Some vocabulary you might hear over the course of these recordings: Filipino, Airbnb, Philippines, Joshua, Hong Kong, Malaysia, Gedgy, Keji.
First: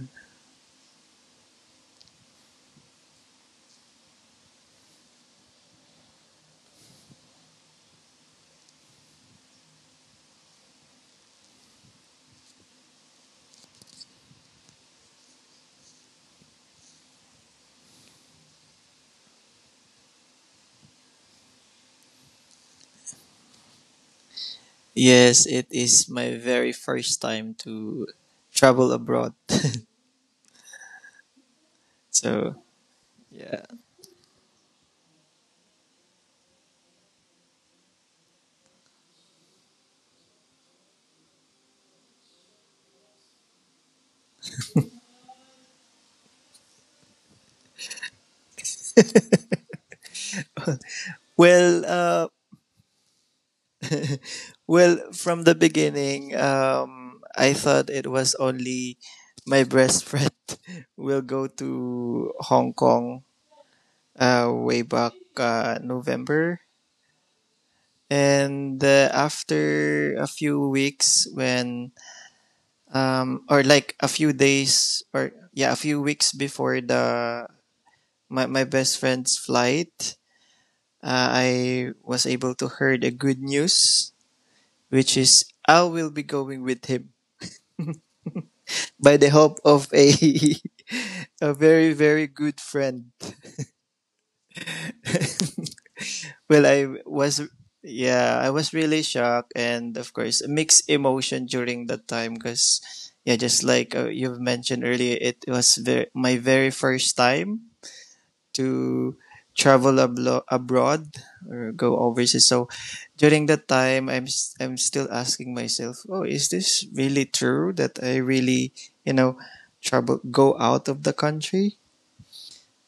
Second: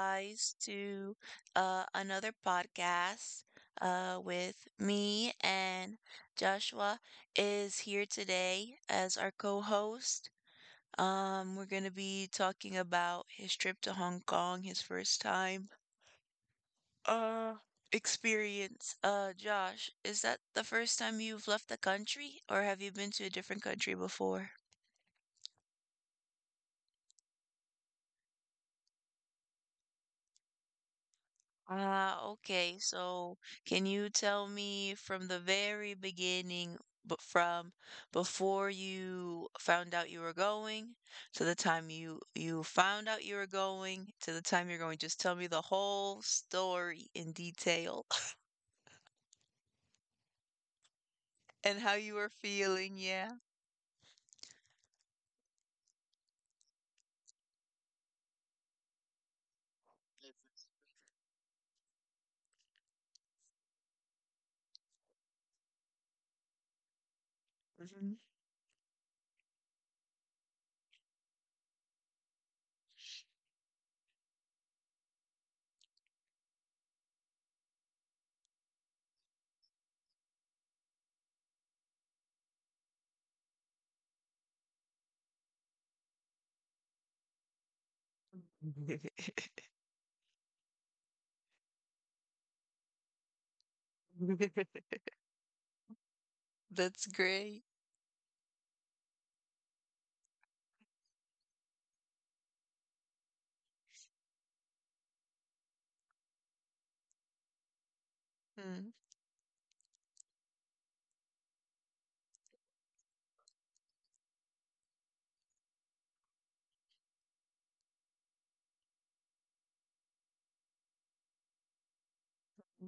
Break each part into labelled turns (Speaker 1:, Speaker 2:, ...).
Speaker 1: guys, to another podcast with me and Joshua is here today as our co-host. We're going to be talking about his trip to Hong Kong, his first time uh, experience. Josh, is that the first time you've left the country, or have you been to a different country before?
Speaker 2: Yes, it is my very first time to travel abroad.
Speaker 1: Ah,
Speaker 2: so
Speaker 1: okay. So
Speaker 2: yeah.
Speaker 1: can you tell me from the very beginning, but from before you found out you were going to the time you found out you were going to the time you're going, just tell me the whole story in detail and
Speaker 2: Well,
Speaker 1: how you were
Speaker 2: uh,
Speaker 1: feeling. Yeah.
Speaker 2: well, from the beginning, I thought it was only my best friend will go to Hong Kong way back November,
Speaker 1: Mhm.
Speaker 2: and after a few weeks when or like a few days or yeah a few weeks before the my best friend's flight, I was able to heard a good news, which is I will be going with him by the help of a a very good friend. Well I
Speaker 1: That's
Speaker 2: was
Speaker 1: great.
Speaker 2: yeah, I was really shocked and of course mixed emotion during that time because yeah, just like you've mentioned earlier, it was my very first time
Speaker 1: Mm.
Speaker 2: to travel abroad or go overseas. So during that time, I'm still asking myself, oh, is this really true that I really you know travel go out of the country?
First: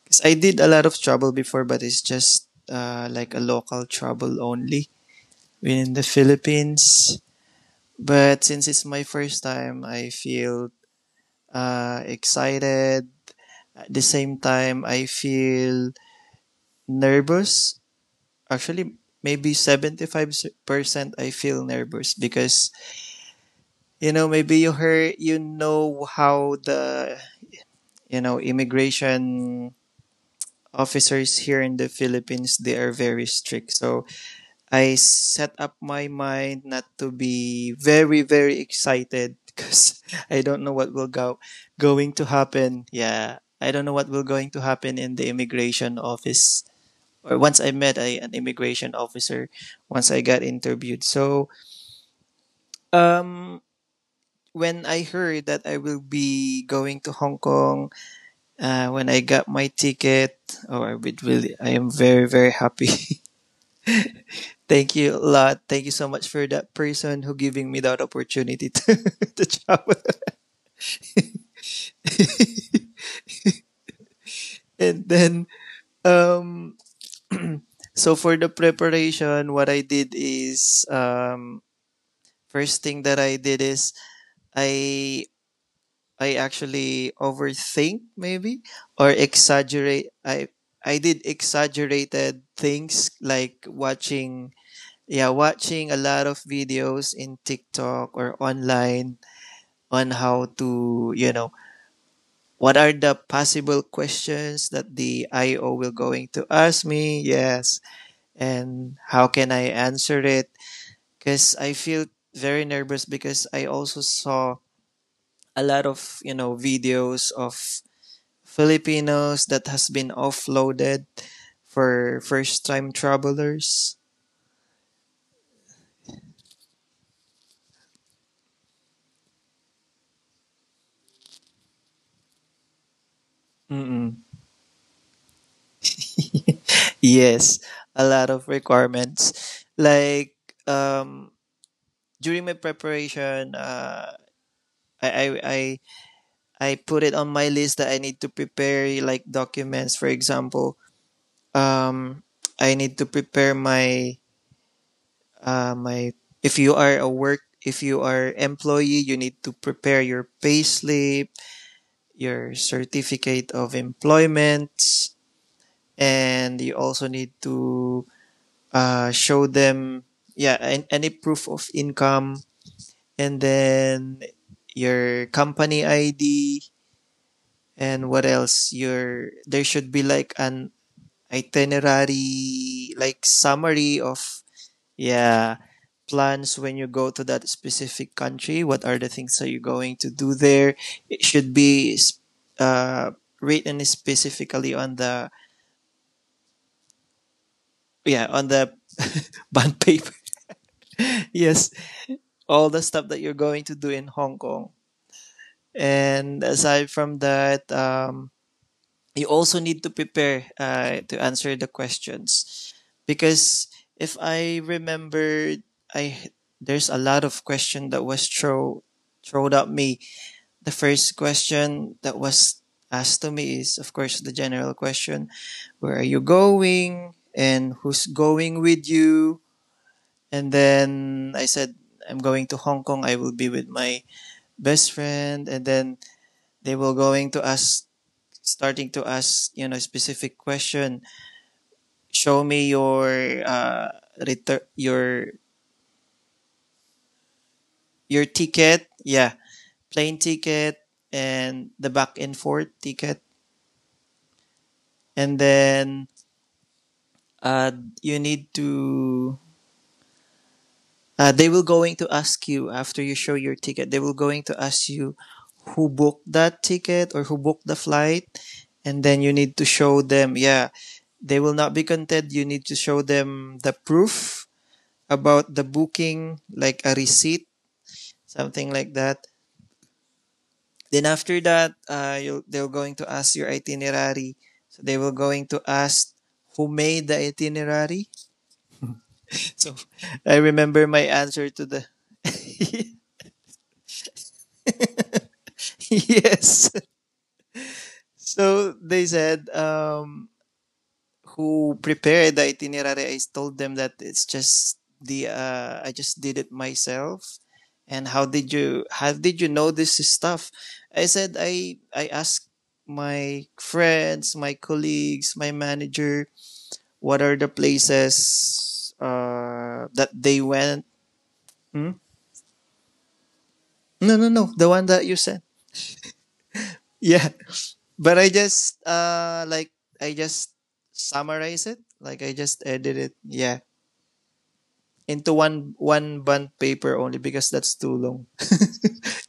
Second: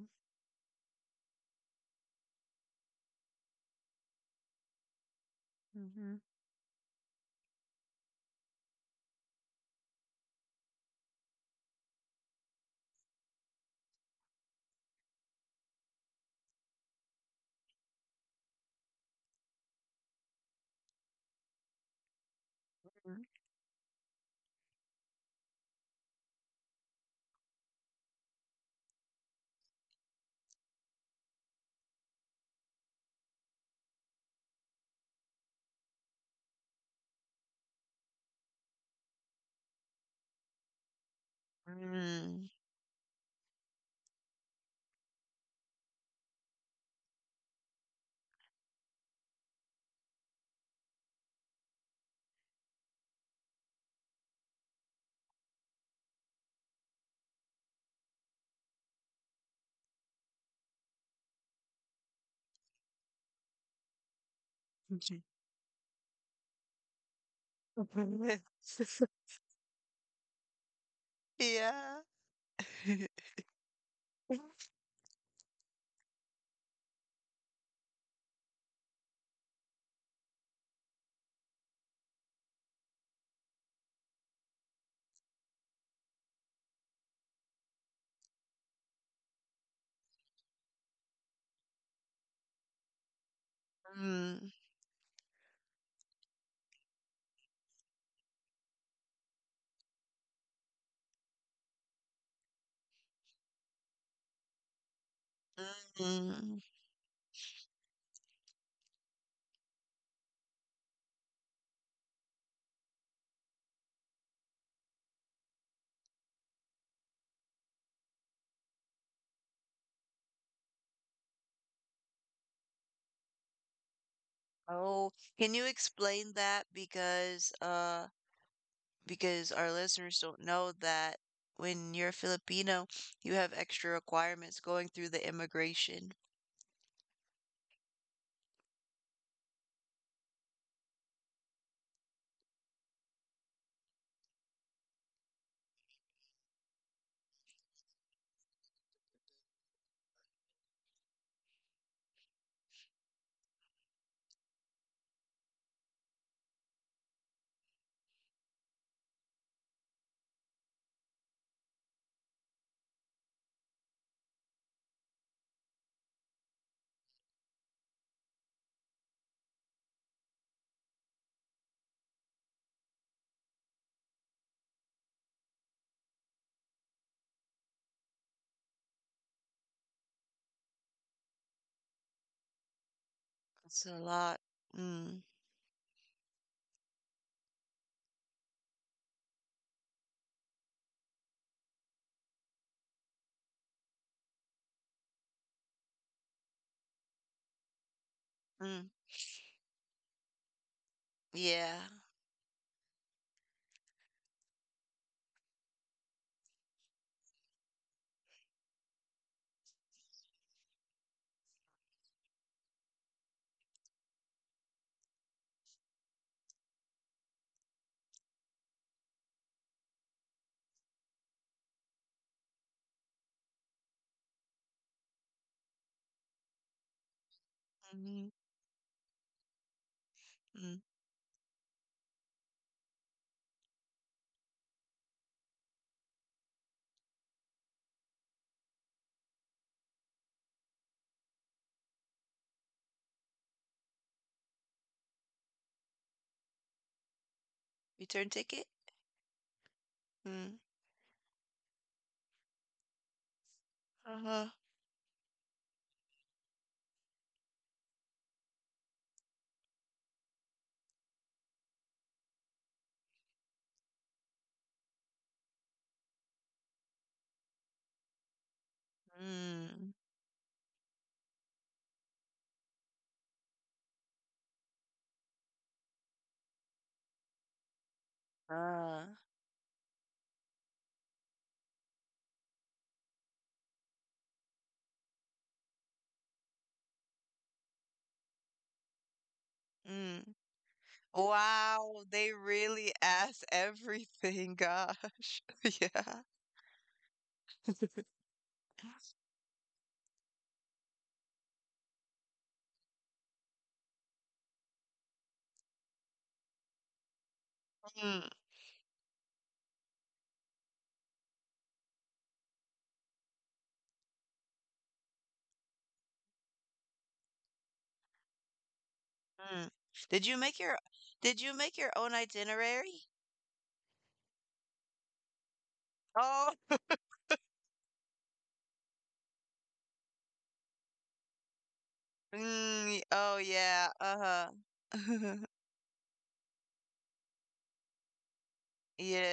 Speaker 2: Because I did a lot of travel before, but it's just like a local travel only in the
Speaker 1: Mhm.
Speaker 2: Philippines. But since it's my first time, I feel excited. At the same time, I feel nervous. Actually, maybe 75% I feel nervous because, you know, maybe you heard, you know how you know, immigration officers here in the Philippines, they are very strict. So I set up my mind not to be very excited because I don't know going to
Speaker 1: Mm.
Speaker 2: happen. Yeah. I don't know what will going to happen in the immigration office. Or once I met an immigration officer, once I got interviewed. So Um, when I heard that I will be going to Hong Kong, when I got my ticket, oh, I am very happy. Thank you a lot. Thank you so much for that person who giving me that opportunity to, to travel.
Speaker 1: Yeah.
Speaker 2: and then, um, so for the preparation, what I did is, first thing that I did is I I actually overthink, maybe or exaggerate, I did exaggerated things like
Speaker 1: Mm.
Speaker 2: watching yeah, watching a lot of videos in TikTok or online on how to, you know, what are the possible questions that the IO will going to
Speaker 1: Mm.
Speaker 2: ask me. Yes. And how can I answer it, cuz I feel very nervous, because I also saw a lot of, you know, videos of Filipinos that has been offloaded for first time travelers.
Speaker 1: Oh, can you explain that? Because our listeners don't know that when you're Filipino, you have extra
Speaker 2: Mm-mm.
Speaker 1: requirements going through the immigration.
Speaker 2: Yes, a lot of requirements. Like, um during my preparation, I I I, I put it on my list that I need to prepare like documents. For example, um I need to prepare my if you are a work, if you are employee, you need to prepare your payslip, your certificate of employment, and you also need to show them, yeah, any proof of income, and then your company ID, and what else? Your there should be like an itinerary, like
Speaker 1: It's a
Speaker 2: summary
Speaker 1: lot.
Speaker 2: of—
Speaker 1: Mm.
Speaker 2: yeah. Plans when you go to that specific country, what are the things that you're going to do there? It should be uh, written specifically on the, yeah, on the
Speaker 1: Mm.
Speaker 2: bond paper. Yes,
Speaker 1: Yeah.
Speaker 2: all the stuff that you're going to do in Hong Kong. And aside from that, you also need to prepare to answer the questions, because if I remember, I there's a lot of question that was thrown at me. The first question that was asked to me is, of course, the general question: where are you going and who's
Speaker 1: Mm.
Speaker 2: going with you? And
Speaker 1: Mm.
Speaker 2: then I said, I'm going to Hong Kong. I will be with my best friend. And then they were going to ask, starting to ask, you know, specific question. Show me your, uh, retur- your,
Speaker 1: Return
Speaker 2: your
Speaker 1: ticket?
Speaker 2: ticket. Yeah. Plane
Speaker 1: Mm.
Speaker 2: ticket and the back and forth ticket.
Speaker 1: Uh-huh.
Speaker 2: And then uh, you need to, they will going to ask you, after you show your ticket, they will going to ask you who booked that ticket or who booked the flight. And then you need to
Speaker 1: Mm.
Speaker 2: show them. Yeah, they will not be content, you need to show them the proof about the booking, like a receipt, something like
Speaker 1: Uh.
Speaker 2: that. Then after that, you, they're going to ask your itinerary. So they will going to ask who made the itinerary. So
Speaker 1: Mm.
Speaker 2: I remember my answer to the—
Speaker 1: Wow, they really ask everything, gosh.
Speaker 2: yes. So they said, who prepared the itinerary. I told them that it's just the, I just did it myself. And
Speaker 1: Yeah.
Speaker 2: how did you, how did you know this stuff? I said, I asked my friends, my colleagues, my manager, what are the places
Speaker 1: Mm.
Speaker 2: that
Speaker 1: Did you
Speaker 2: they
Speaker 1: make your
Speaker 2: went?
Speaker 1: did you make your
Speaker 2: Hmm?
Speaker 1: own itinerary?
Speaker 2: No, no, no, the one that you said.
Speaker 1: Oh,
Speaker 2: Yeah, but I just I just summarize it. Like I just edit
Speaker 1: mm,
Speaker 2: it.
Speaker 1: oh
Speaker 2: Yeah.
Speaker 1: yeah. Uh-huh.
Speaker 2: Into one bond paper only because that's too long.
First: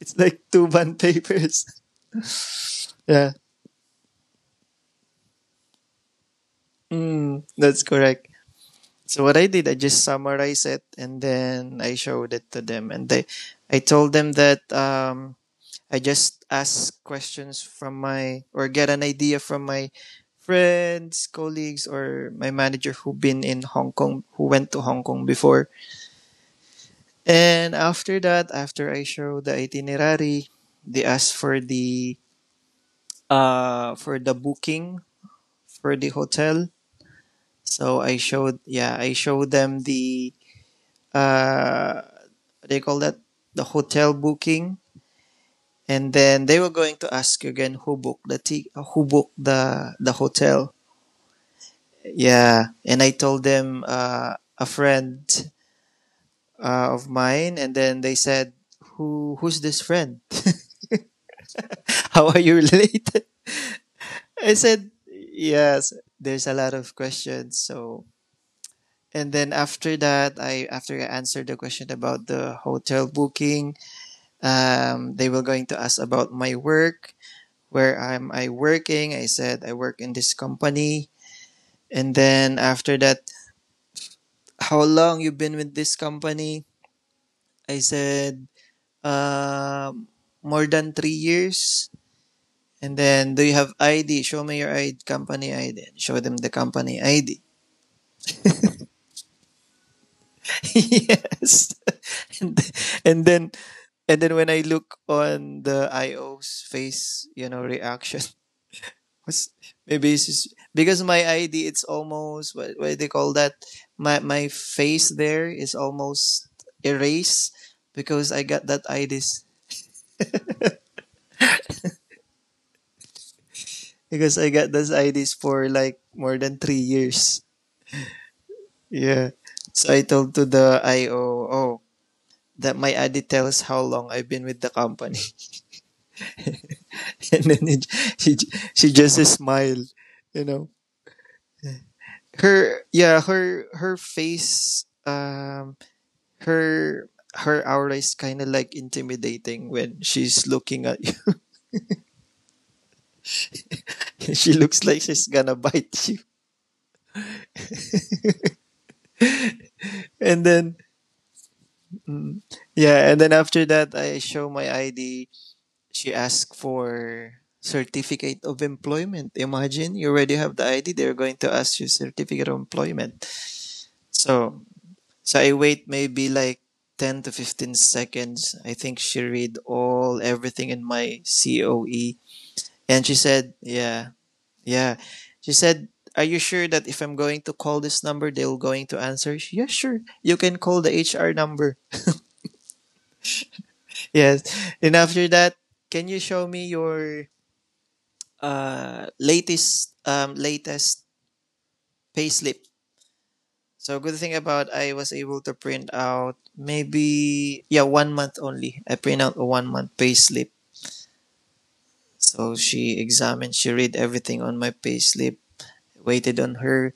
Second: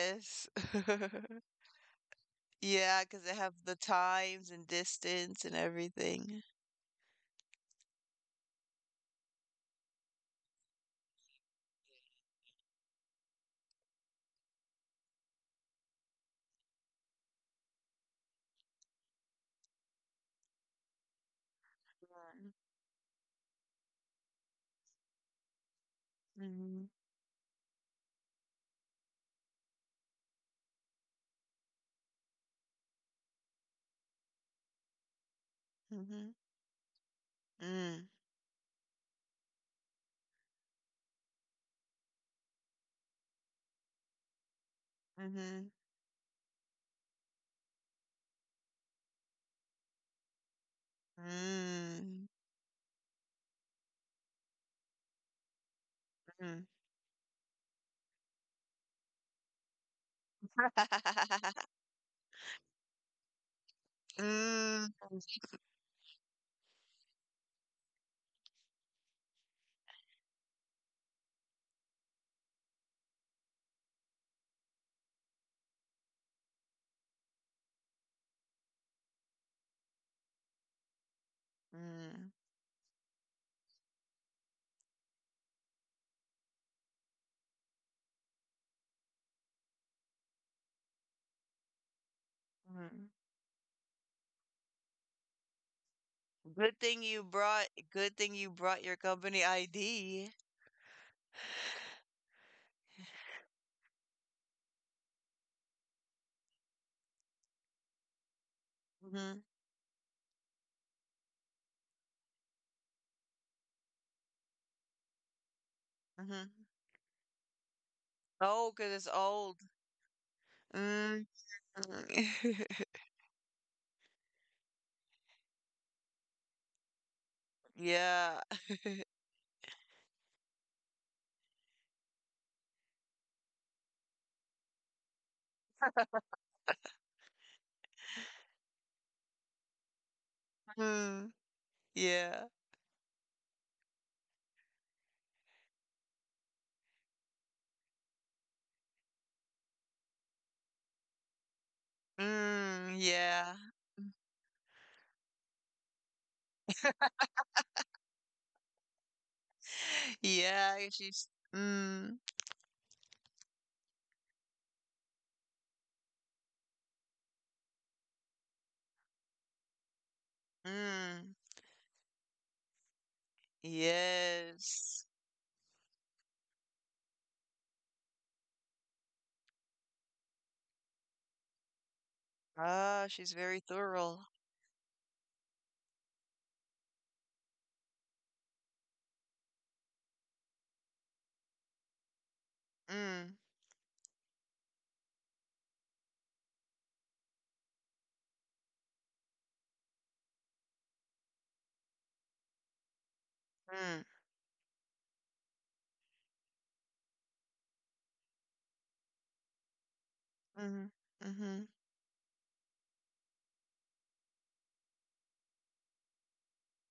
Speaker 2: It's like two bond papers.
Speaker 1: Yeah, 'cause
Speaker 2: Yeah.
Speaker 1: they have the times and distance and everything.
Speaker 2: Mm, that's correct. So what I did, I just summarized it and then I showed it to them, and they— I told them that, I just ask questions from my, or get an idea from my friends, colleagues, or my manager who been in Hong Kong, who went to Hong Kong before.
Speaker 1: Mm-hmm.
Speaker 2: And after that, after I show the itinerary, they ask for the, for the booking for the
Speaker 1: Mm-hmm.
Speaker 2: hotel. So
Speaker 1: Mm.
Speaker 2: I showed, yeah, I showed them the, uh they call that, the hotel booking.
Speaker 1: Mm-hmm.
Speaker 2: And then they were going to ask again who booked who booked the hotel.
Speaker 1: Mm.
Speaker 2: Yeah, and I told them, a friend
Speaker 1: Mm.
Speaker 2: of mine, and then they said, "Who, who's this friend? How are you related?" I said,
Speaker 1: Mm.
Speaker 2: "Yes." There's a lot of questions. So and then after that, I after I answered the question about the hotel booking, they were going to ask about my work, where am I working? I said I work in this company, and
Speaker 1: Mm.
Speaker 2: then after that, how long you been with this company? I said, Uh, more than 3 years. And
Speaker 1: Mm.
Speaker 2: then, do you have ID? Show me your ID, company ID. Show them the company ID.
Speaker 1: Good thing you brought your company ID.
Speaker 2: Yes. And, and then, and then when I look on the IO's face, you know, reaction
Speaker 1: Mm-hmm.
Speaker 2: was, maybe it's just because my ID, it's almost, what do they call that? My face there is almost
Speaker 1: Mm-hmm.
Speaker 2: erased because I
Speaker 1: Oh,
Speaker 2: got
Speaker 1: 'cause
Speaker 2: that
Speaker 1: it's
Speaker 2: IDs
Speaker 1: old. Mm.
Speaker 2: because I got those IDs for like more than 3 years.
Speaker 1: Yeah.
Speaker 2: Yeah. So I told to the IO, oh, that my ID tells how long I've been with the company. And then it, she, she just smiled, you know.
Speaker 1: Mm. Yeah.
Speaker 2: Her face, her, her aura is kind of like intimidating when she's looking at you.
Speaker 1: Mm. Yeah.
Speaker 2: She looks like she's gonna bite you. And then,
Speaker 1: Yeah. And she's. Mm.
Speaker 2: mm, yeah, and then after that, I show my ID, she asked for certificate of employment. Imagine you already have the ID, they're going
Speaker 1: Mm.
Speaker 2: to ask you certificate of employment. So
Speaker 1: Yes.
Speaker 2: I wait maybe like 10 to 15 seconds. I think she read all everything in my COE, and
Speaker 1: Ah,
Speaker 2: she
Speaker 1: she's
Speaker 2: said,
Speaker 1: very
Speaker 2: "Yeah,
Speaker 1: thorough.
Speaker 2: yeah." She said, "Are you sure that if I'm going to call this number, they'll going to answer?" Yeah, sure. You can call the HR number.
Speaker 1: Mm.
Speaker 2: Yes. And after that, can you show me your latest payslip. So
Speaker 1: Mm.
Speaker 2: good thing about, I was able to print out maybe, yeah, 1 month only. I print out a 1 month payslip.
Speaker 1: Mm. Mm.
Speaker 2: So she examined, she read everything on my payslip, waited on her,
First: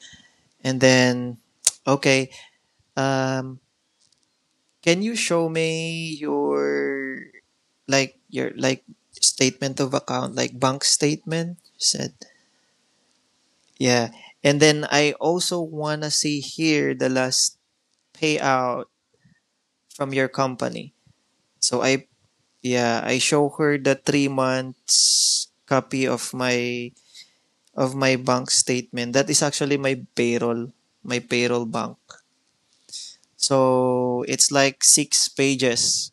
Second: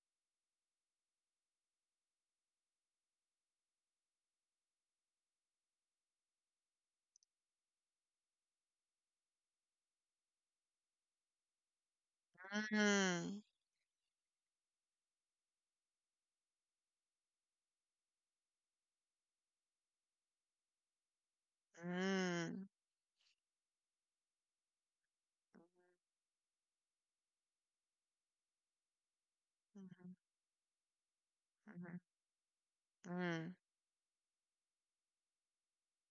Speaker 2: and then okay, um, can you show me your, like, your, like, statement of account, like bank statement? She said,
Speaker 1: Mm.
Speaker 2: yeah, and then I also wanna see here the last payout from your company. So I
Speaker 1: Mm.
Speaker 2: yeah, I show her the 3 months copy of my bank statement. That is actually
Speaker 1: Mhm,
Speaker 2: my payroll bank.
Speaker 1: mhm, mhm.
Speaker 2: So it's like 6 pages.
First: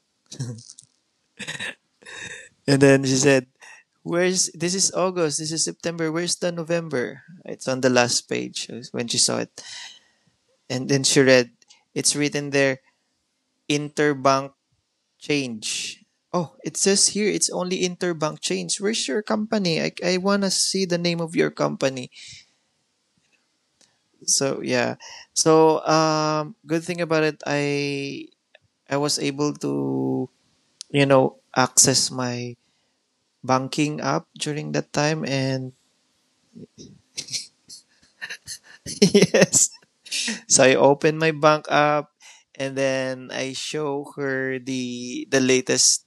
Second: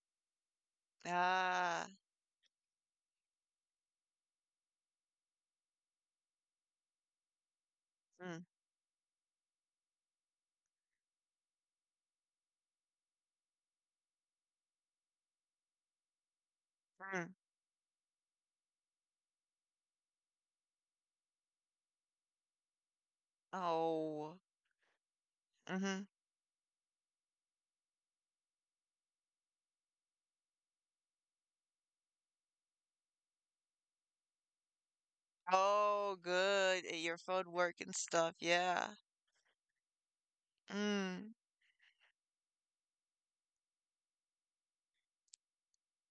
Speaker 1: Ah,
Speaker 2: And then she said, "Where's— this is August, this is September, where's the November?" It's on the last
Speaker 1: mm,
Speaker 2: page when she saw it. And then she read, it's written there interbank change. Oh, it says
Speaker 1: mm.
Speaker 2: here it's only interbank change. Where's your company? I want to see the name of your company.
Speaker 1: Oh,
Speaker 2: So yeah. So
Speaker 1: hmm.
Speaker 2: good thing about it, I was able to, you know, access my banking app during that time. And
Speaker 1: Oh, good. Your phone work and stuff. Yeah.
Speaker 2: yes. So I opened my
Speaker 1: Mm,
Speaker 2: bank app and then I show her the latest,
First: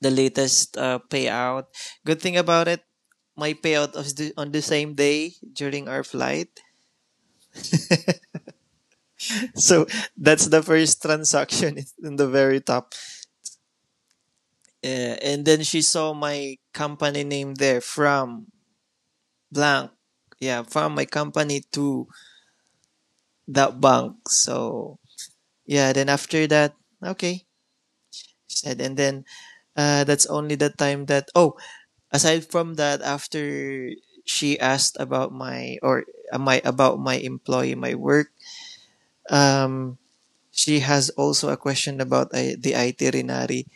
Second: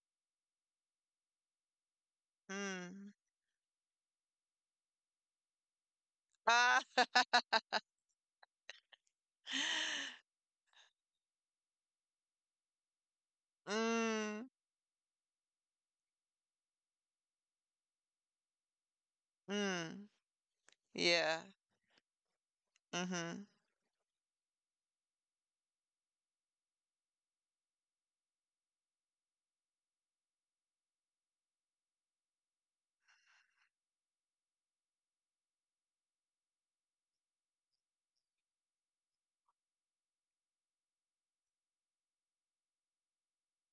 Speaker 2: payout. Good thing about it,
Speaker 1: mm.
Speaker 2: my payout was on the same day during our flight.
Speaker 1: Ah.
Speaker 2: So that's the first transaction in the very top.
Speaker 1: Mm,
Speaker 2: And then she saw my company name there from blank.
Speaker 1: mm,
Speaker 2: Yeah, from my
Speaker 1: yeah.
Speaker 2: company to
Speaker 1: Mm-hmm.
Speaker 2: that bank. So yeah, then after that, okay, she said. And then that's only the time that, oh, aside from that, after she asked about my, or my, about my employee, my work, um, she has also a question about the itinerary.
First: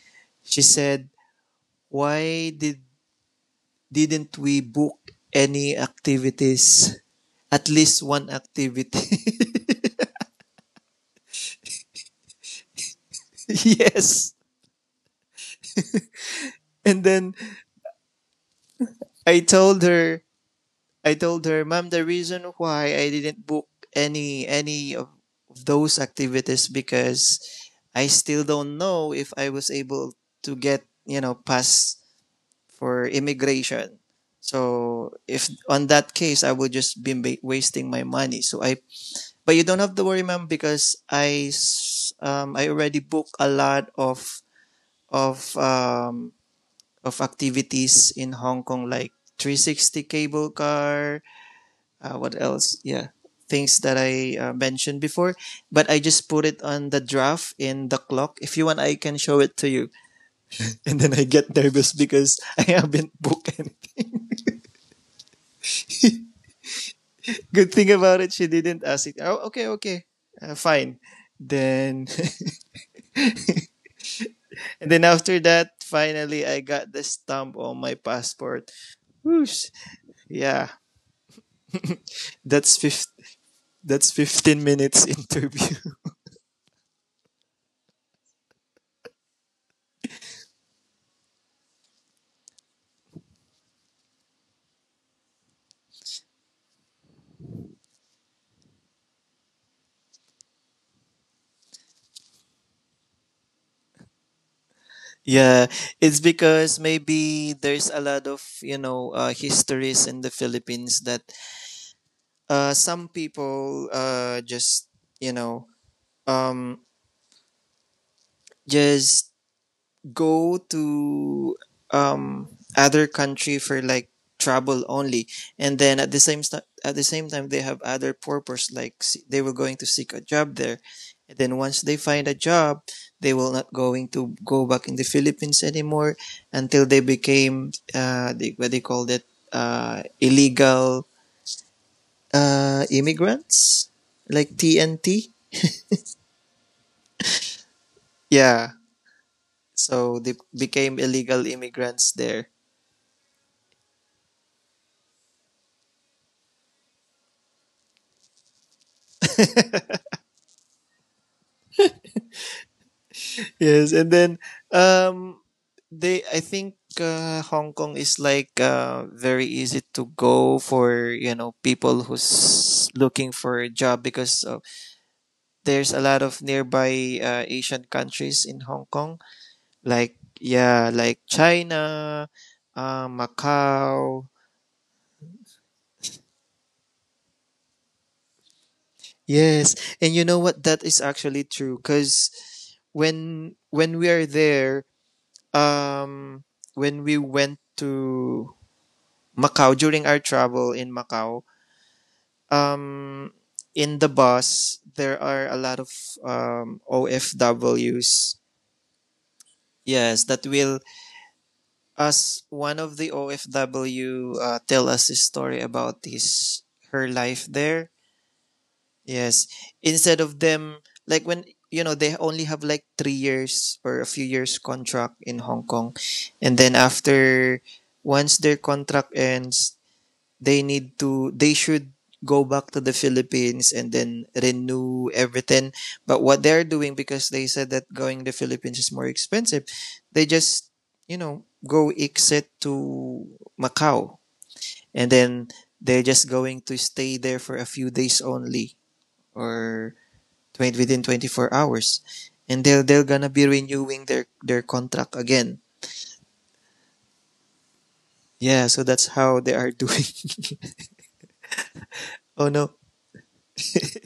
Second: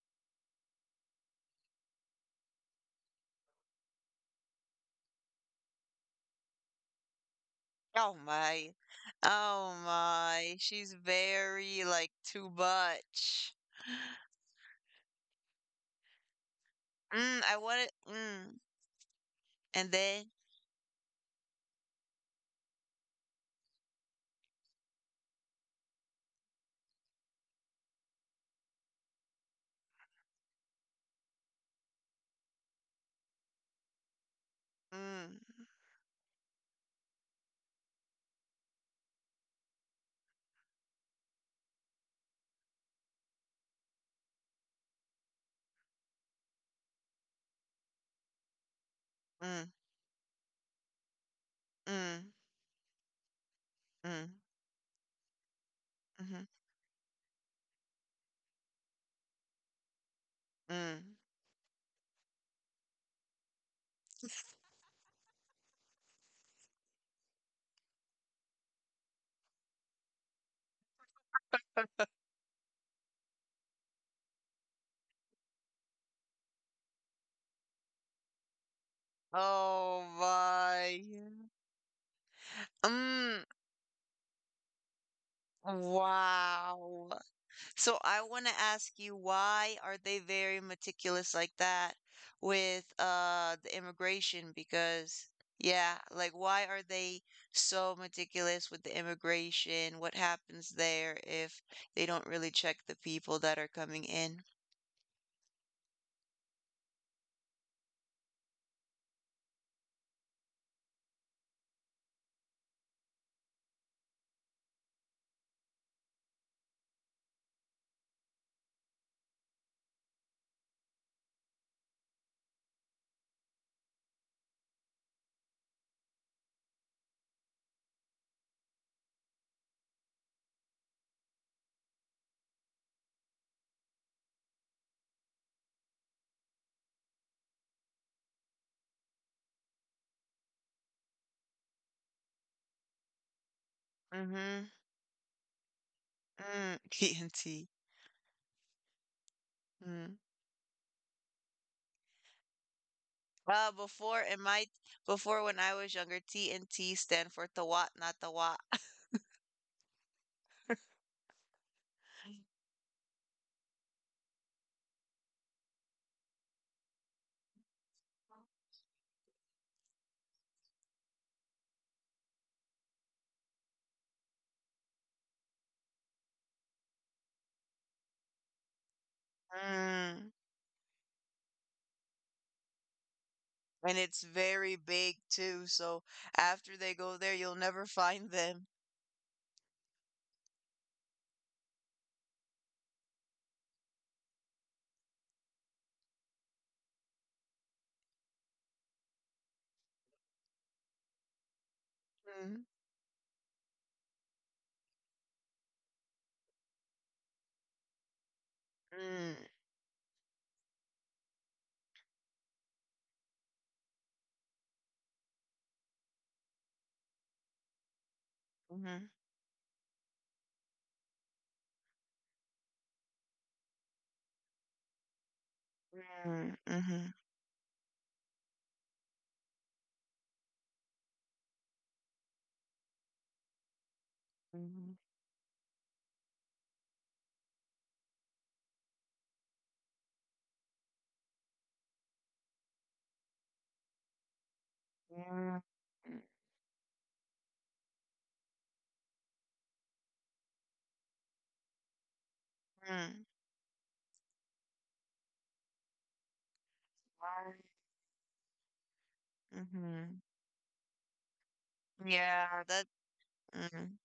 Speaker 2: She said, "Why did didn't we book any activities? At least
Speaker 1: Oh
Speaker 2: one
Speaker 1: my.
Speaker 2: activity."
Speaker 1: Oh my. She's very like too much.
Speaker 2: Yes. And then
Speaker 1: Mm, I want it. Mm.
Speaker 2: I told
Speaker 1: And
Speaker 2: her,
Speaker 1: then
Speaker 2: I told her, "Ma'am, the reason why I didn't book any of those activities because I still don't know if I was able to get, you know, past for immigration. So
Speaker 1: mm,
Speaker 2: if on that case, I would just be wasting my money. So I, but you don't have to worry, ma'am, because I already booked a lot of of um, of activities in Hong Kong, like
Speaker 1: mm,
Speaker 2: 360 cable car.
Speaker 1: mm,
Speaker 2: What else? Yeah, things that
Speaker 1: mm,
Speaker 2: I mentioned before. But I just put
Speaker 1: mm-hmm,
Speaker 2: it on the draft in the clock. If you want, I can show it to you." And
Speaker 1: mm.
Speaker 2: then I get nervous because I haven't booked any. Good thing about it, she didn't ask it. Oh, okay, okay, fine. Then, and then after that, finally, I got the stamp on my passport. Whoosh.
Speaker 1: Oh
Speaker 2: Yeah,
Speaker 1: my.
Speaker 2: that's fif
Speaker 1: Mm,
Speaker 2: that's 15 minutes interview.
Speaker 1: wow. So I want to ask you, why are they very meticulous like that with the immigration? Because yeah, like why are they so meticulous with the immigration? What happens there if they don't really check the people that are coming in?
Speaker 2: Yeah, it's because maybe there's a lot of, you know, histories in the Philippines that some people, just, you know, um, just go to um other country for like travel only, and then at the same time they have other purpose like they were going to seek a job there, and then once they find a job they will not going to go back in the Philippines anymore until they became the, what they called it, illegal immigrants, like
Speaker 1: Mm-hmm.
Speaker 2: TNT.
Speaker 1: Mm, TNT.
Speaker 2: Yeah,
Speaker 1: Mm.
Speaker 2: so they became illegal immigrants there.
Speaker 1: Before in my Before when I was younger, TNT stand for Tawat, not Tawat.
Speaker 2: Yes, and then um they, I think Hong Kong is like very easy to go for, you know, people who's looking for a job because of, there's a lot of nearby Asian countries in Hong Kong, like yeah, like China,
Speaker 1: And it's
Speaker 2: Macau.
Speaker 1: very big too, so after they go there, you'll never find them.
Speaker 2: Yes, and you know what? That is actually true because when we are there, um, when we went to Macau during our travel in Macau,
Speaker 1: Mm,
Speaker 2: um, in the bus there are a lot of OFWs.
Speaker 1: mm,
Speaker 2: Yes, that will us one of the OFW tell us a story about his her life there.
Speaker 1: mhm,
Speaker 2: Yes, instead of them, like, when you know, they only have like 3 years or a few years contract in Hong Kong,
Speaker 1: mm,
Speaker 2: and then
Speaker 1: mhm,
Speaker 2: after once their contract ends they should go back to the Philippines and then renew everything. But what they're doing, because they said that going to the Philippines is more expensive, they just, you know, go exit to Macau, and then
Speaker 1: mhm,
Speaker 2: they're just going to stay there for a few days only, or 20 within 24 hours, and they're
Speaker 1: mm,
Speaker 2: gonna be renewing their contract again. Yeah, so that's how they
Speaker 1: mhm,
Speaker 2: are doing.
Speaker 1: mhm.
Speaker 2: Oh
Speaker 1: Yeah,
Speaker 2: no.
Speaker 1: that. Mhm.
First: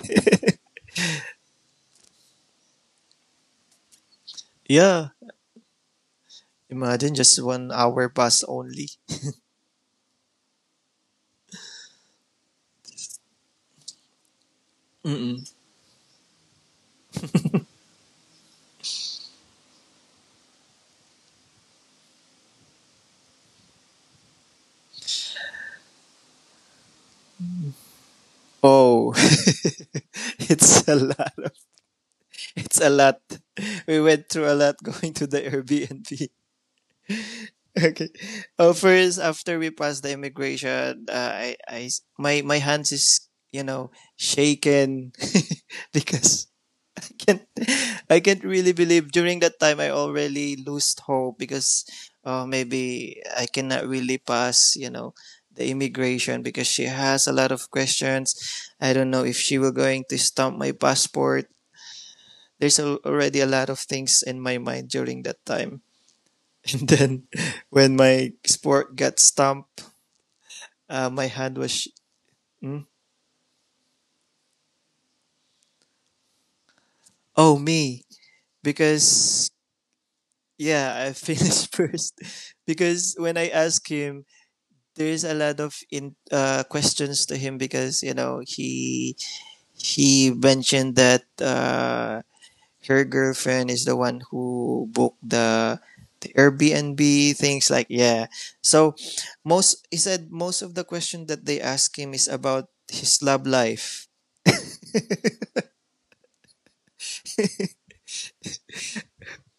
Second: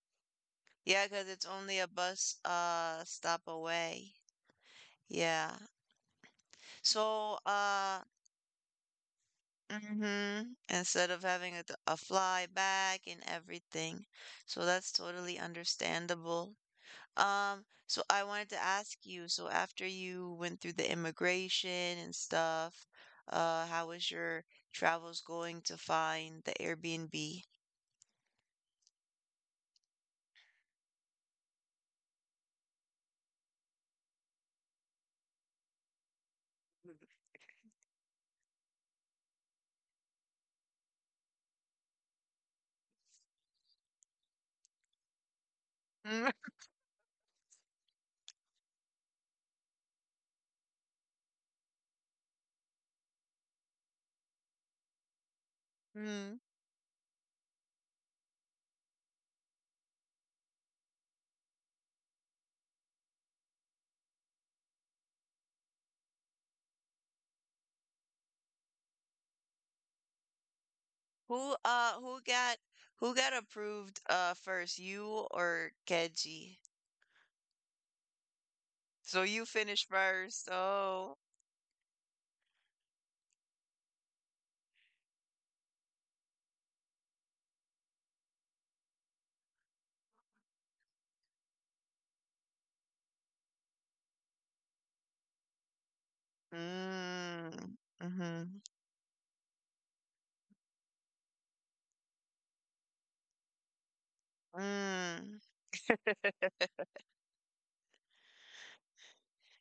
Speaker 1: Yeah, because it's only a bus stop away.
Speaker 2: Yeah.
Speaker 1: Yeah.
Speaker 2: Imagine
Speaker 1: So,
Speaker 2: just one hour bus only.
Speaker 1: mhm, instead of having a, a fly back and everything. So that's
Speaker 2: Mm-mm.
Speaker 1: totally understandable. So I wanted to ask you, so after you went through the immigration and stuff, how was your travels going to find the Airbnb?
Speaker 2: Oh, it's a lot. Of, it's a lot. We went through a lot going to the Airbnb. Okay. Oh, first after we passed the immigration, I, my hands is, you know, shaken
Speaker 1: Mm.
Speaker 2: because can't I can't really believe during that time I already lost hope because maybe I cannot really pass, you know, the
Speaker 1: Mm.
Speaker 2: immigration because she has a lot of questions. I don't know if she will going to stamp my passport. There's al already a lot of things in my mind during that time. And then when my sport got stamped, my
Speaker 1: Who
Speaker 2: hand was
Speaker 1: uh who got
Speaker 2: hmm?
Speaker 1: who got approved first, you or Keji?
Speaker 2: Oh me,
Speaker 1: So you
Speaker 2: because
Speaker 1: finished first.
Speaker 2: yeah I
Speaker 1: Oh.
Speaker 2: finished first because when I asked him there's a lot of questions to him because, you know, he mentioned that her girlfriend is the one who booked the Airbnb,
Speaker 1: Mm.
Speaker 2: things like yeah.
Speaker 1: Mm-hmm.
Speaker 2: So most he said most of the question that they ask him is about his love life.
Speaker 1: Mm.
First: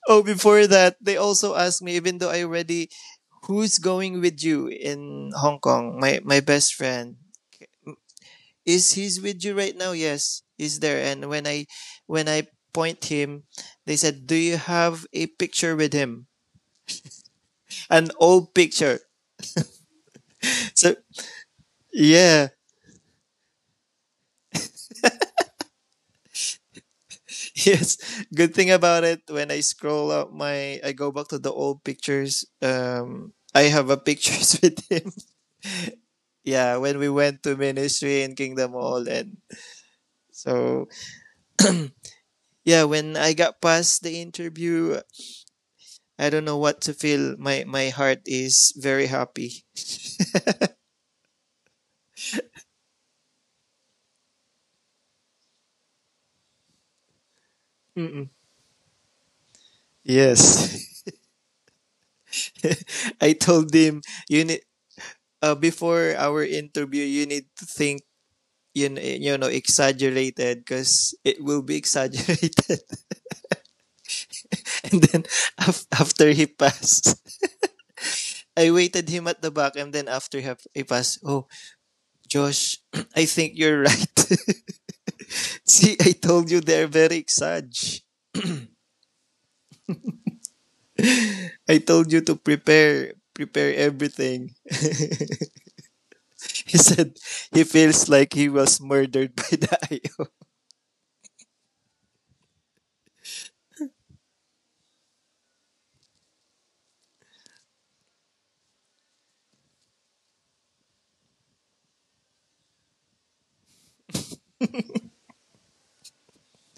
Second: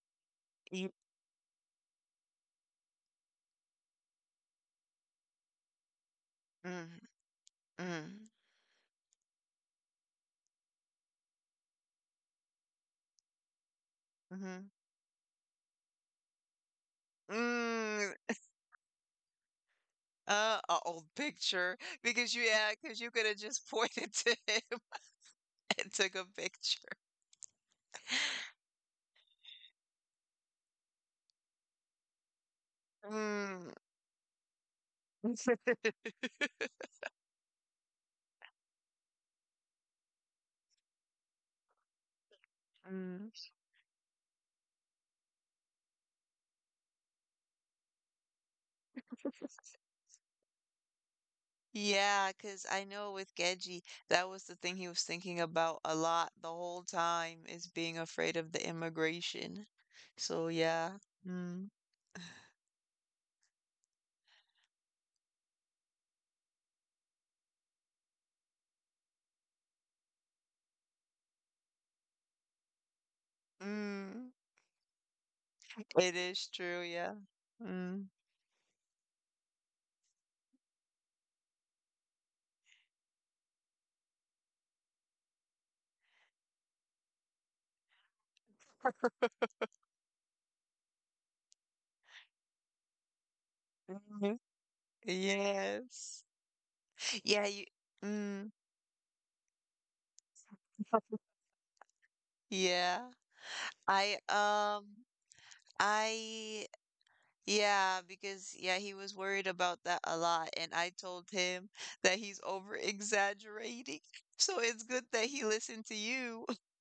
Speaker 2: Oh, before
Speaker 1: You,
Speaker 2: that they also asked me, even though I already who's going with you in Hong Kong? My best
Speaker 1: mm.
Speaker 2: friend.
Speaker 1: Mm.
Speaker 2: Is he's with you right now? Yes, he's there. And when I point him, they said, "Do you
Speaker 1: Mm-hmm.
Speaker 2: have a picture with him, an
Speaker 1: Mm.
Speaker 2: old picture?"
Speaker 1: A
Speaker 2: So
Speaker 1: old picture. Because you
Speaker 2: yeah.
Speaker 1: yeah, because you could have just pointed to him and took a picture.
Speaker 2: Yes, good thing about it, when I scroll up my, I go back to the old pictures, um, I
Speaker 1: Mm.
Speaker 2: have a pictures with him. Yeah, when we went to ministry in kingdom hall. And so yeah, when
Speaker 1: Mm.
Speaker 2: I got past the interview, I don't know what to feel, my heart is very happy.
Speaker 1: Yeah, because I know with Gedgy, that was the thing he was thinking about a lot the whole time is being
Speaker 2: Mm-mm.
Speaker 1: afraid of the immigration. So
Speaker 2: Yes.
Speaker 1: yeah. Mm.
Speaker 2: I told him, you need, before our interview you need to think, you know, you know, exaggerated because it will be exaggerated.
Speaker 1: Mm.
Speaker 2: And then
Speaker 1: It
Speaker 2: after
Speaker 1: is
Speaker 2: he
Speaker 1: true,
Speaker 2: passed,
Speaker 1: yeah. Mm.
Speaker 2: I waited him at the back, and then after he passed, "Oh Josh, I think you're right. See, I told you they're very exag, I told you to prepare
Speaker 1: Mhm.
Speaker 2: everything."
Speaker 1: Yes.
Speaker 2: He said
Speaker 1: Yeah, you.
Speaker 2: he feels like
Speaker 1: Mm.
Speaker 2: he was murdered by the.
Speaker 1: Yeah. I I yeah, because yeah, he was worried about that a lot and I told him that he's over exaggerating. So it's good that he listened to you.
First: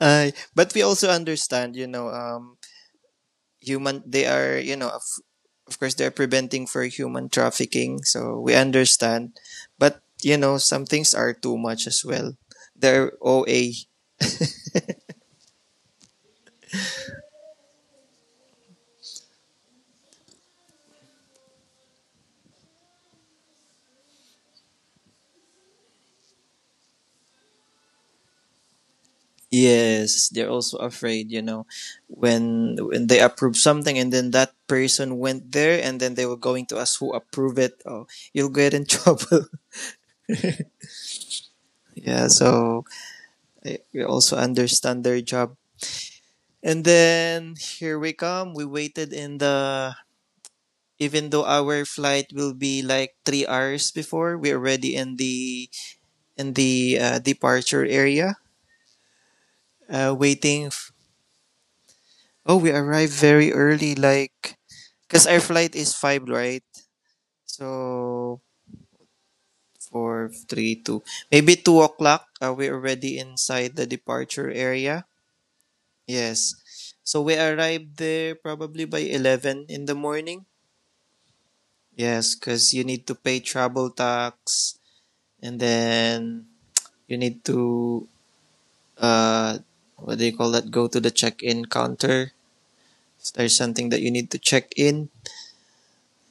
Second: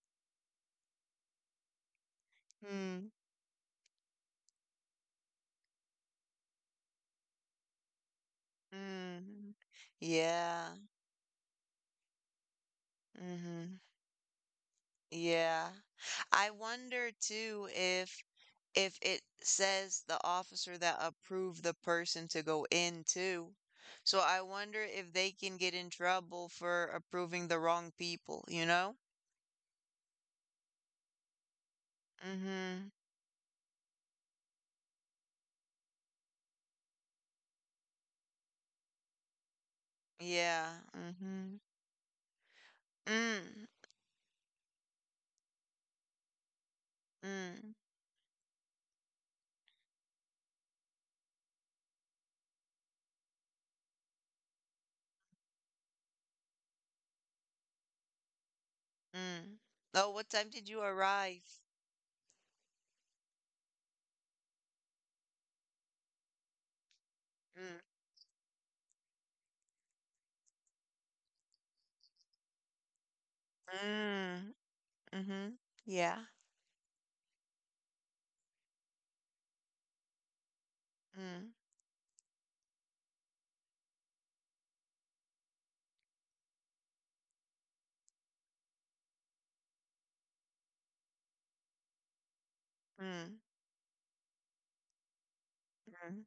Speaker 2: But we also understand, you know,
Speaker 1: Mm,
Speaker 2: human, they are, you know, of course, they're preventing for human trafficking. So we understand.
Speaker 1: mm,
Speaker 2: But, you know,
Speaker 1: yeah.
Speaker 2: some things are too much as well. They're OA.
Speaker 1: Mm-hmm. Yeah. I wonder too if it says the officer that approved the person to go in too. So I wonder if they can get in trouble for approving the wrong people, you know?
Speaker 2: Yes, they're also afraid, you know, when
Speaker 1: Mm-hmm.
Speaker 2: when they approve something and then that person went there and then they were going to ask who approve it. Oh, you'll get in trouble.
Speaker 1: Yeah. Mm-hmm.
Speaker 2: Yeah, so
Speaker 1: Mm.
Speaker 2: I, we also understand their job. And then
Speaker 1: Mm.
Speaker 2: here we come. We waited in the, even though our flight will be like 3 hours before, we're already in the departure area,
Speaker 1: Mm. Oh, what time
Speaker 2: waiting.
Speaker 1: did you
Speaker 2: F-
Speaker 1: arrive?
Speaker 2: oh, we arrived very early, like, because our flight is five, right?
Speaker 1: Mm.
Speaker 2: So four, three, 2, maybe 2 o'clock. We're already inside the departure
Speaker 1: Mm.
Speaker 2: area.
Speaker 1: Mm-hmm. Yeah.
Speaker 2: Yes, so we arrived there probably by 11 in the morning.
Speaker 1: Mm.
Speaker 2: Yes, because you need to pay travel tax, and then you need to, uh, what do you call that? Go to the check-in counter if
Speaker 1: Mm.
Speaker 2: there's something that you need to check in.
Speaker 1: Mm.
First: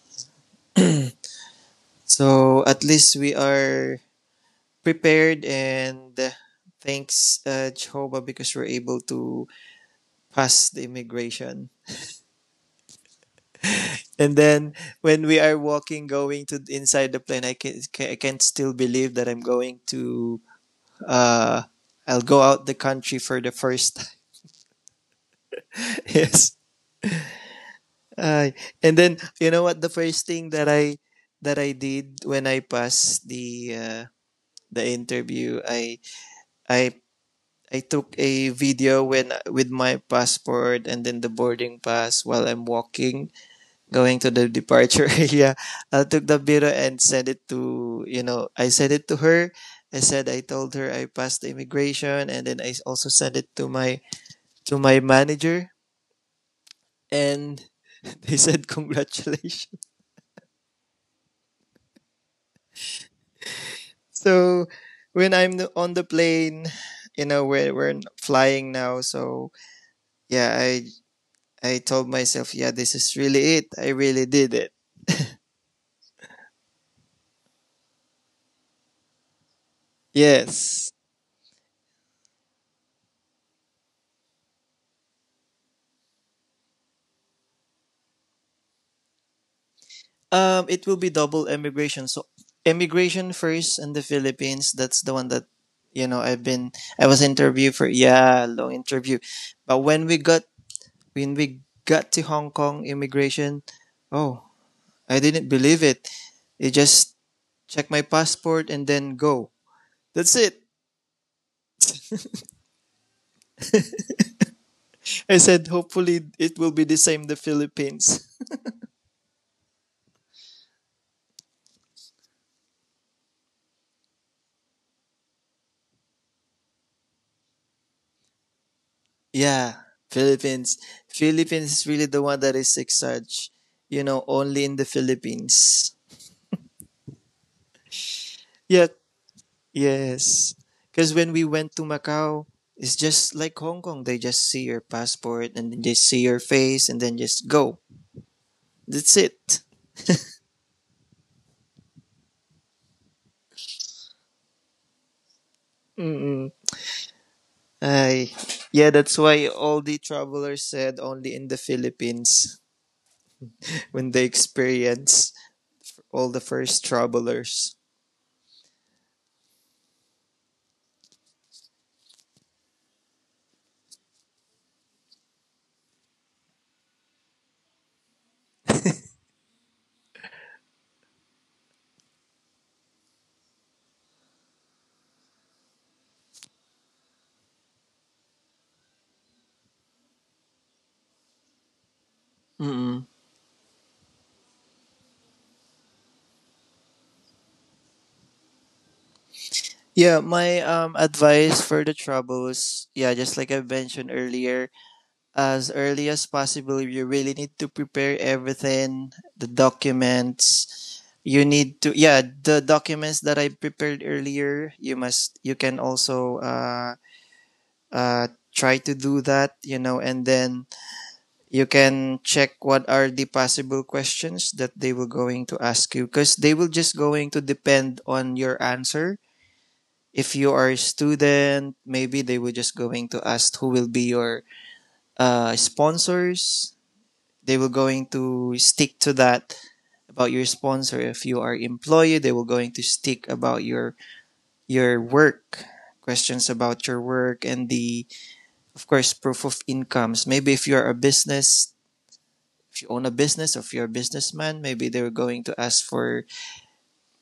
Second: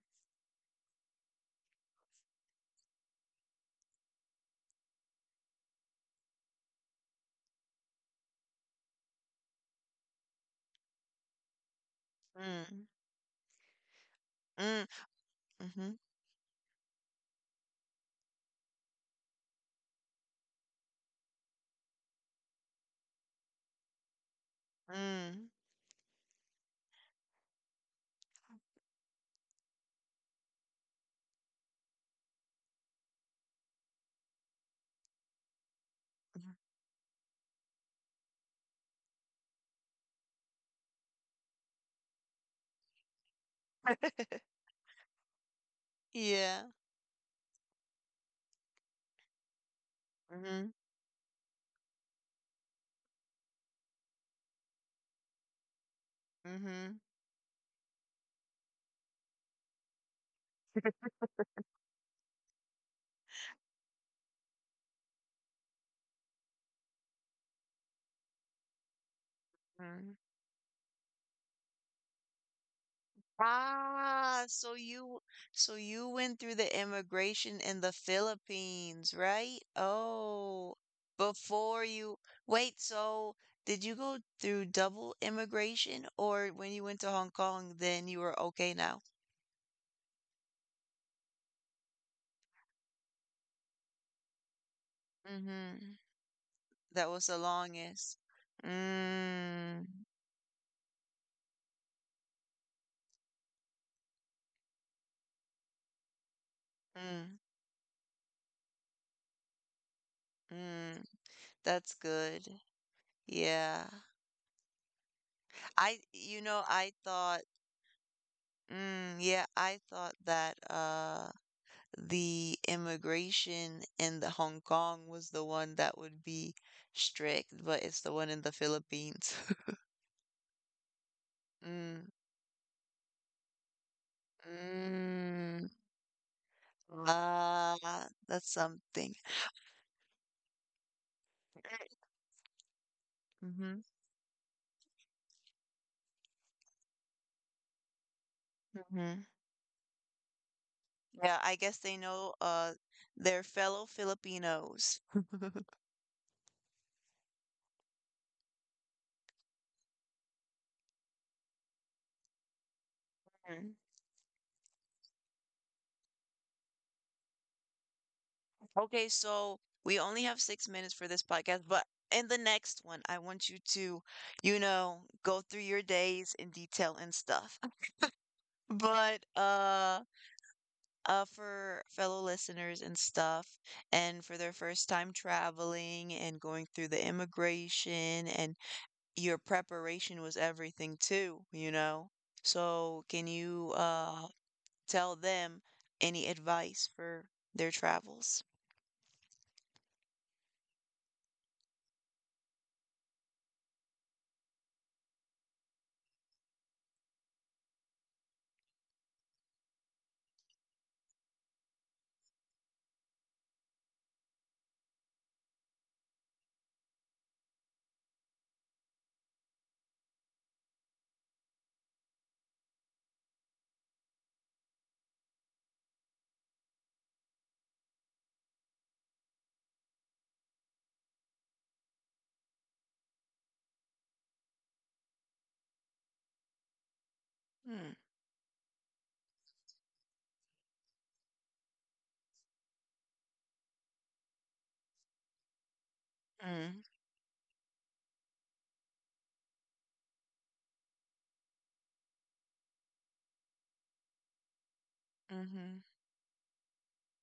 Speaker 2: So at least we are prepared, and thanks, Jehovah, because we're able to pass the immigration.
Speaker 1: Mm.
Speaker 2: And then
Speaker 1: Mm.
Speaker 2: when we are
Speaker 1: Mm-hmm.
Speaker 2: walking, going to inside the plane, I can not still believe that I'm going to, uh, I'll go out the country for the first time.
Speaker 1: Mm.
Speaker 2: Yes. Ay, and then you know what the first thing that I did when I passed the, the interview, I I took a video when with my passport and then the boarding pass while I'm walking going to the departure area. I took the
Speaker 1: Yeah.
Speaker 2: video and sent it to, you know, I sent it to her. I said, I
Speaker 1: Mm-hmm.
Speaker 2: told her I passed the immigration, and then I also sent it to my manager,
Speaker 1: Mm-hmm.
Speaker 2: and they said congratulations. So when I'm on the plane, you know, flying now. So
Speaker 1: Mm.
Speaker 2: yeah, I told myself, yeah, this is really it. I really
Speaker 1: Ah,
Speaker 2: did it.
Speaker 1: so you went through the immigration in the Philippines, right? Oh,
Speaker 2: Yes.
Speaker 1: before you wait, so did you go through double immigration or when you went to Hong Kong, then you were okay now?
Speaker 2: It will be double immigration. So, immigration first in the Philippines. That's the one that,
Speaker 1: Mm-hmm.
Speaker 2: you know, I've been. I
Speaker 1: That
Speaker 2: was
Speaker 1: was the
Speaker 2: interviewed for,
Speaker 1: longest.
Speaker 2: yeah, long interview. But
Speaker 1: Mm,
Speaker 2: when we got to Hong Kong immigration, oh, I didn't believe it. They just
Speaker 1: mm,
Speaker 2: check my passport and then go. That's it.
Speaker 1: mm. That's good. Yeah.
Speaker 2: I said,
Speaker 1: I,
Speaker 2: hopefully
Speaker 1: you
Speaker 2: it
Speaker 1: know,
Speaker 2: will be
Speaker 1: I
Speaker 2: the same the
Speaker 1: thought,
Speaker 2: Philippines.
Speaker 1: mm, yeah, I thought that, the immigration in the Hong Kong was the one that would be strict, but it's the one in the Philippines.
Speaker 2: Yeah, Philippines. Philippines is really
Speaker 1: Mm,
Speaker 2: the one that is six such. You know, only in the
Speaker 1: mm,
Speaker 2: Philippines.
Speaker 1: ah, that's
Speaker 2: Yeah,
Speaker 1: something.
Speaker 2: yes. Because when we went to Macau, it's just like
Speaker 1: Mm-hmm,
Speaker 2: Hong Kong. They just see your passport and then just see your face and then just go. That's
Speaker 1: mm-hmm.
Speaker 2: it.
Speaker 1: Yeah, I guess they know their fellow Filipinos.
Speaker 2: Mm-mm. Ay, yeah, that's why all the travelers said only in the Philippines
Speaker 1: Mhm.
Speaker 2: when they experience all the first travelers.
Speaker 1: Okay, so we only have 6 minutes for this podcast, but in the next one, I want you to, you know, go through your days in detail and stuff. But for fellow listeners and stuff, and for their first time traveling and going through the immigration, and your preparation was everything too, you know? So,
Speaker 2: Mm-mm.
Speaker 1: can you tell them any advice for their travels?
Speaker 2: Yeah, my advice for the troubles, yeah, just like I mentioned earlier, as early as possible, you really need to prepare everything, the documents. You need to, yeah, the documents that I prepared earlier, you must, you can also uh try to do that, you know, and then you can check what are the possible questions that they will going to ask you, because they will just going to depend on your answer. If you are a student, maybe they were just going to ask who will be your, sponsors. They were
Speaker 1: Mm,
Speaker 2: going to stick to that about your sponsor. If you are employee, they were going to stick about your work, questions
Speaker 1: mm,
Speaker 2: about your work, and the, of course, proof of incomes. Maybe if you're a business, if you own a business, or if you're a businessman, maybe they're going to
Speaker 1: mm-hmm.
Speaker 2: ask for,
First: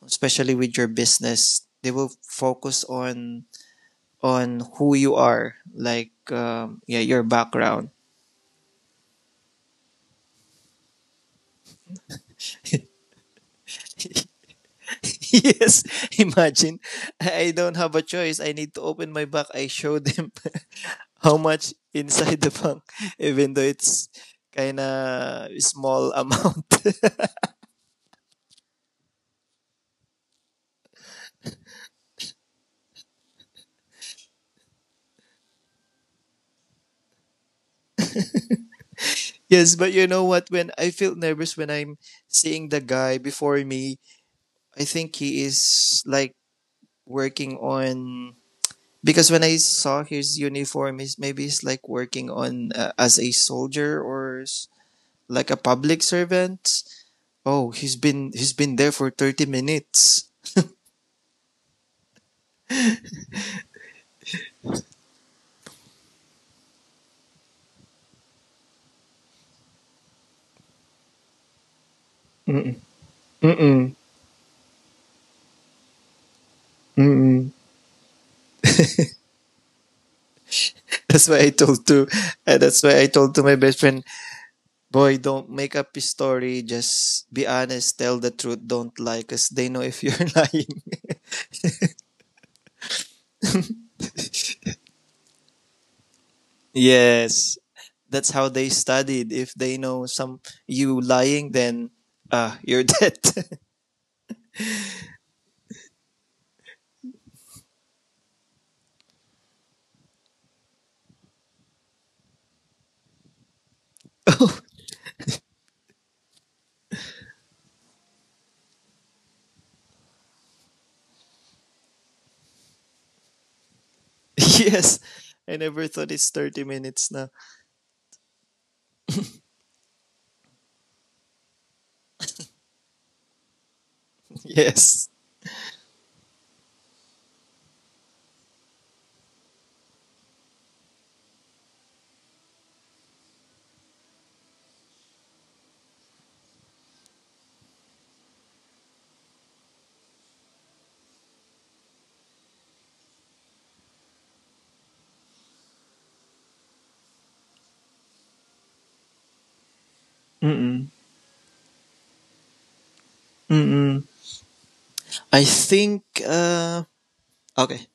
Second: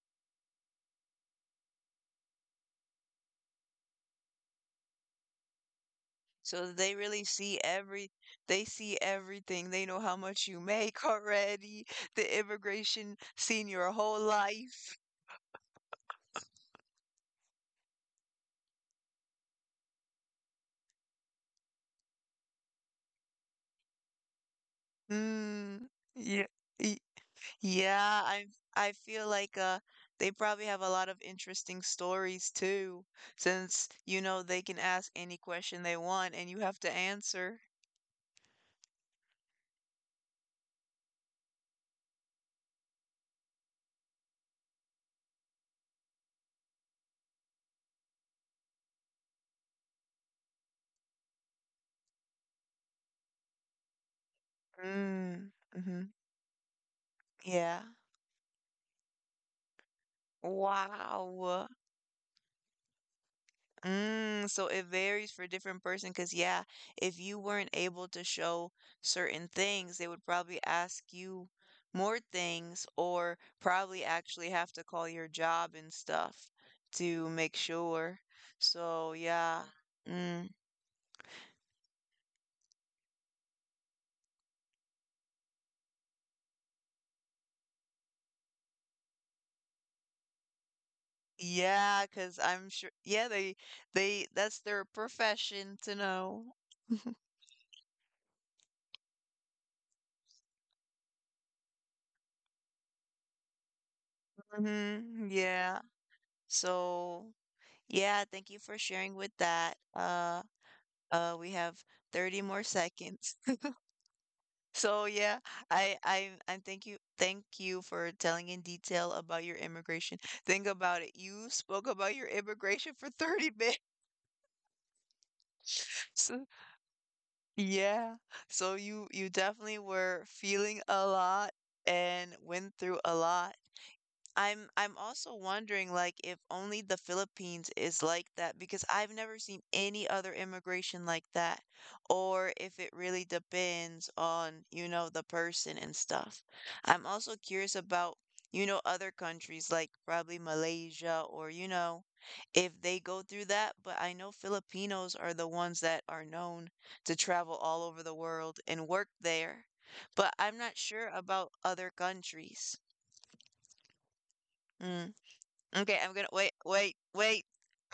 Speaker 2: especially with your business, they will focus on who you are, like,
Speaker 1: So they
Speaker 2: yeah, your
Speaker 1: really see
Speaker 2: background.
Speaker 1: every, they see everything. They know how much you make already. The immigration seen your whole life.
Speaker 2: Yes, imagine, I don't have a choice. I need to open my back. I show them how much inside the bank, even though it's kind of
Speaker 1: Mm,
Speaker 2: small
Speaker 1: yeah.
Speaker 2: amount.
Speaker 1: y- Yeah, I feel like they probably have a lot of interesting stories too, since you know they can ask any question they want and you have to answer.
Speaker 2: Yes, but you know what? When I feel nervous when I'm seeing the guy before me, I think he is like working on because when I saw his uniform, he's maybe he's like working on, as a soldier or like
Speaker 1: Mm,
Speaker 2: a public
Speaker 1: mm-hmm.
Speaker 2: servant. Oh,
Speaker 1: Yeah.
Speaker 2: he's been there for 30 minutes.
Speaker 1: Wow. Mm, so it varies for different person because yeah, if you weren't able to show certain things, they would probably ask you more
Speaker 2: Mm-mm.
Speaker 1: things or
Speaker 2: Mm-mm.
Speaker 1: probably actually have to call your job and stuff to
Speaker 2: Mm-mm.
Speaker 1: make sure. So yeah. Mm,
Speaker 2: That's why I told to that's why I told to my best friend, boy, don't make up a story, just be honest, tell the truth, don't lie, cuz they know if you're lying.
Speaker 1: yeah, 'cause I'm sure yeah, they that's their profession to know.
Speaker 2: Yes. That's how they studied. If they know some you lying, then, ah, you're dead.
Speaker 1: Hmm, yeah. So yeah, thank you for sharing with that. We have 30 more seconds. So yeah, I thank you, for telling in detail about your immigration. Think about it. You spoke about your immigration for 30 minutes.
Speaker 2: Yes. I never thought it's
Speaker 1: So,
Speaker 2: 30 minutes now.
Speaker 1: yeah. So you definitely were feeling a lot and went through a lot. I'm
Speaker 2: Yes.
Speaker 1: also wondering like if only the Philippines is like that because I've never seen any other immigration like that or if it really depends on, you know, the person and stuff. I'm also curious about, you know, other countries like probably Malaysia or, you know, if they go through that, but I know Filipinos are the ones that are known to travel all over the world and work there. But I'm not
Speaker 2: Mm-mm.
Speaker 1: sure about other countries.
Speaker 2: Mm-mm.
Speaker 1: Mm.
Speaker 2: I
Speaker 1: Okay,
Speaker 2: think
Speaker 1: I'm gonna wait, wait, wait.
Speaker 2: okay.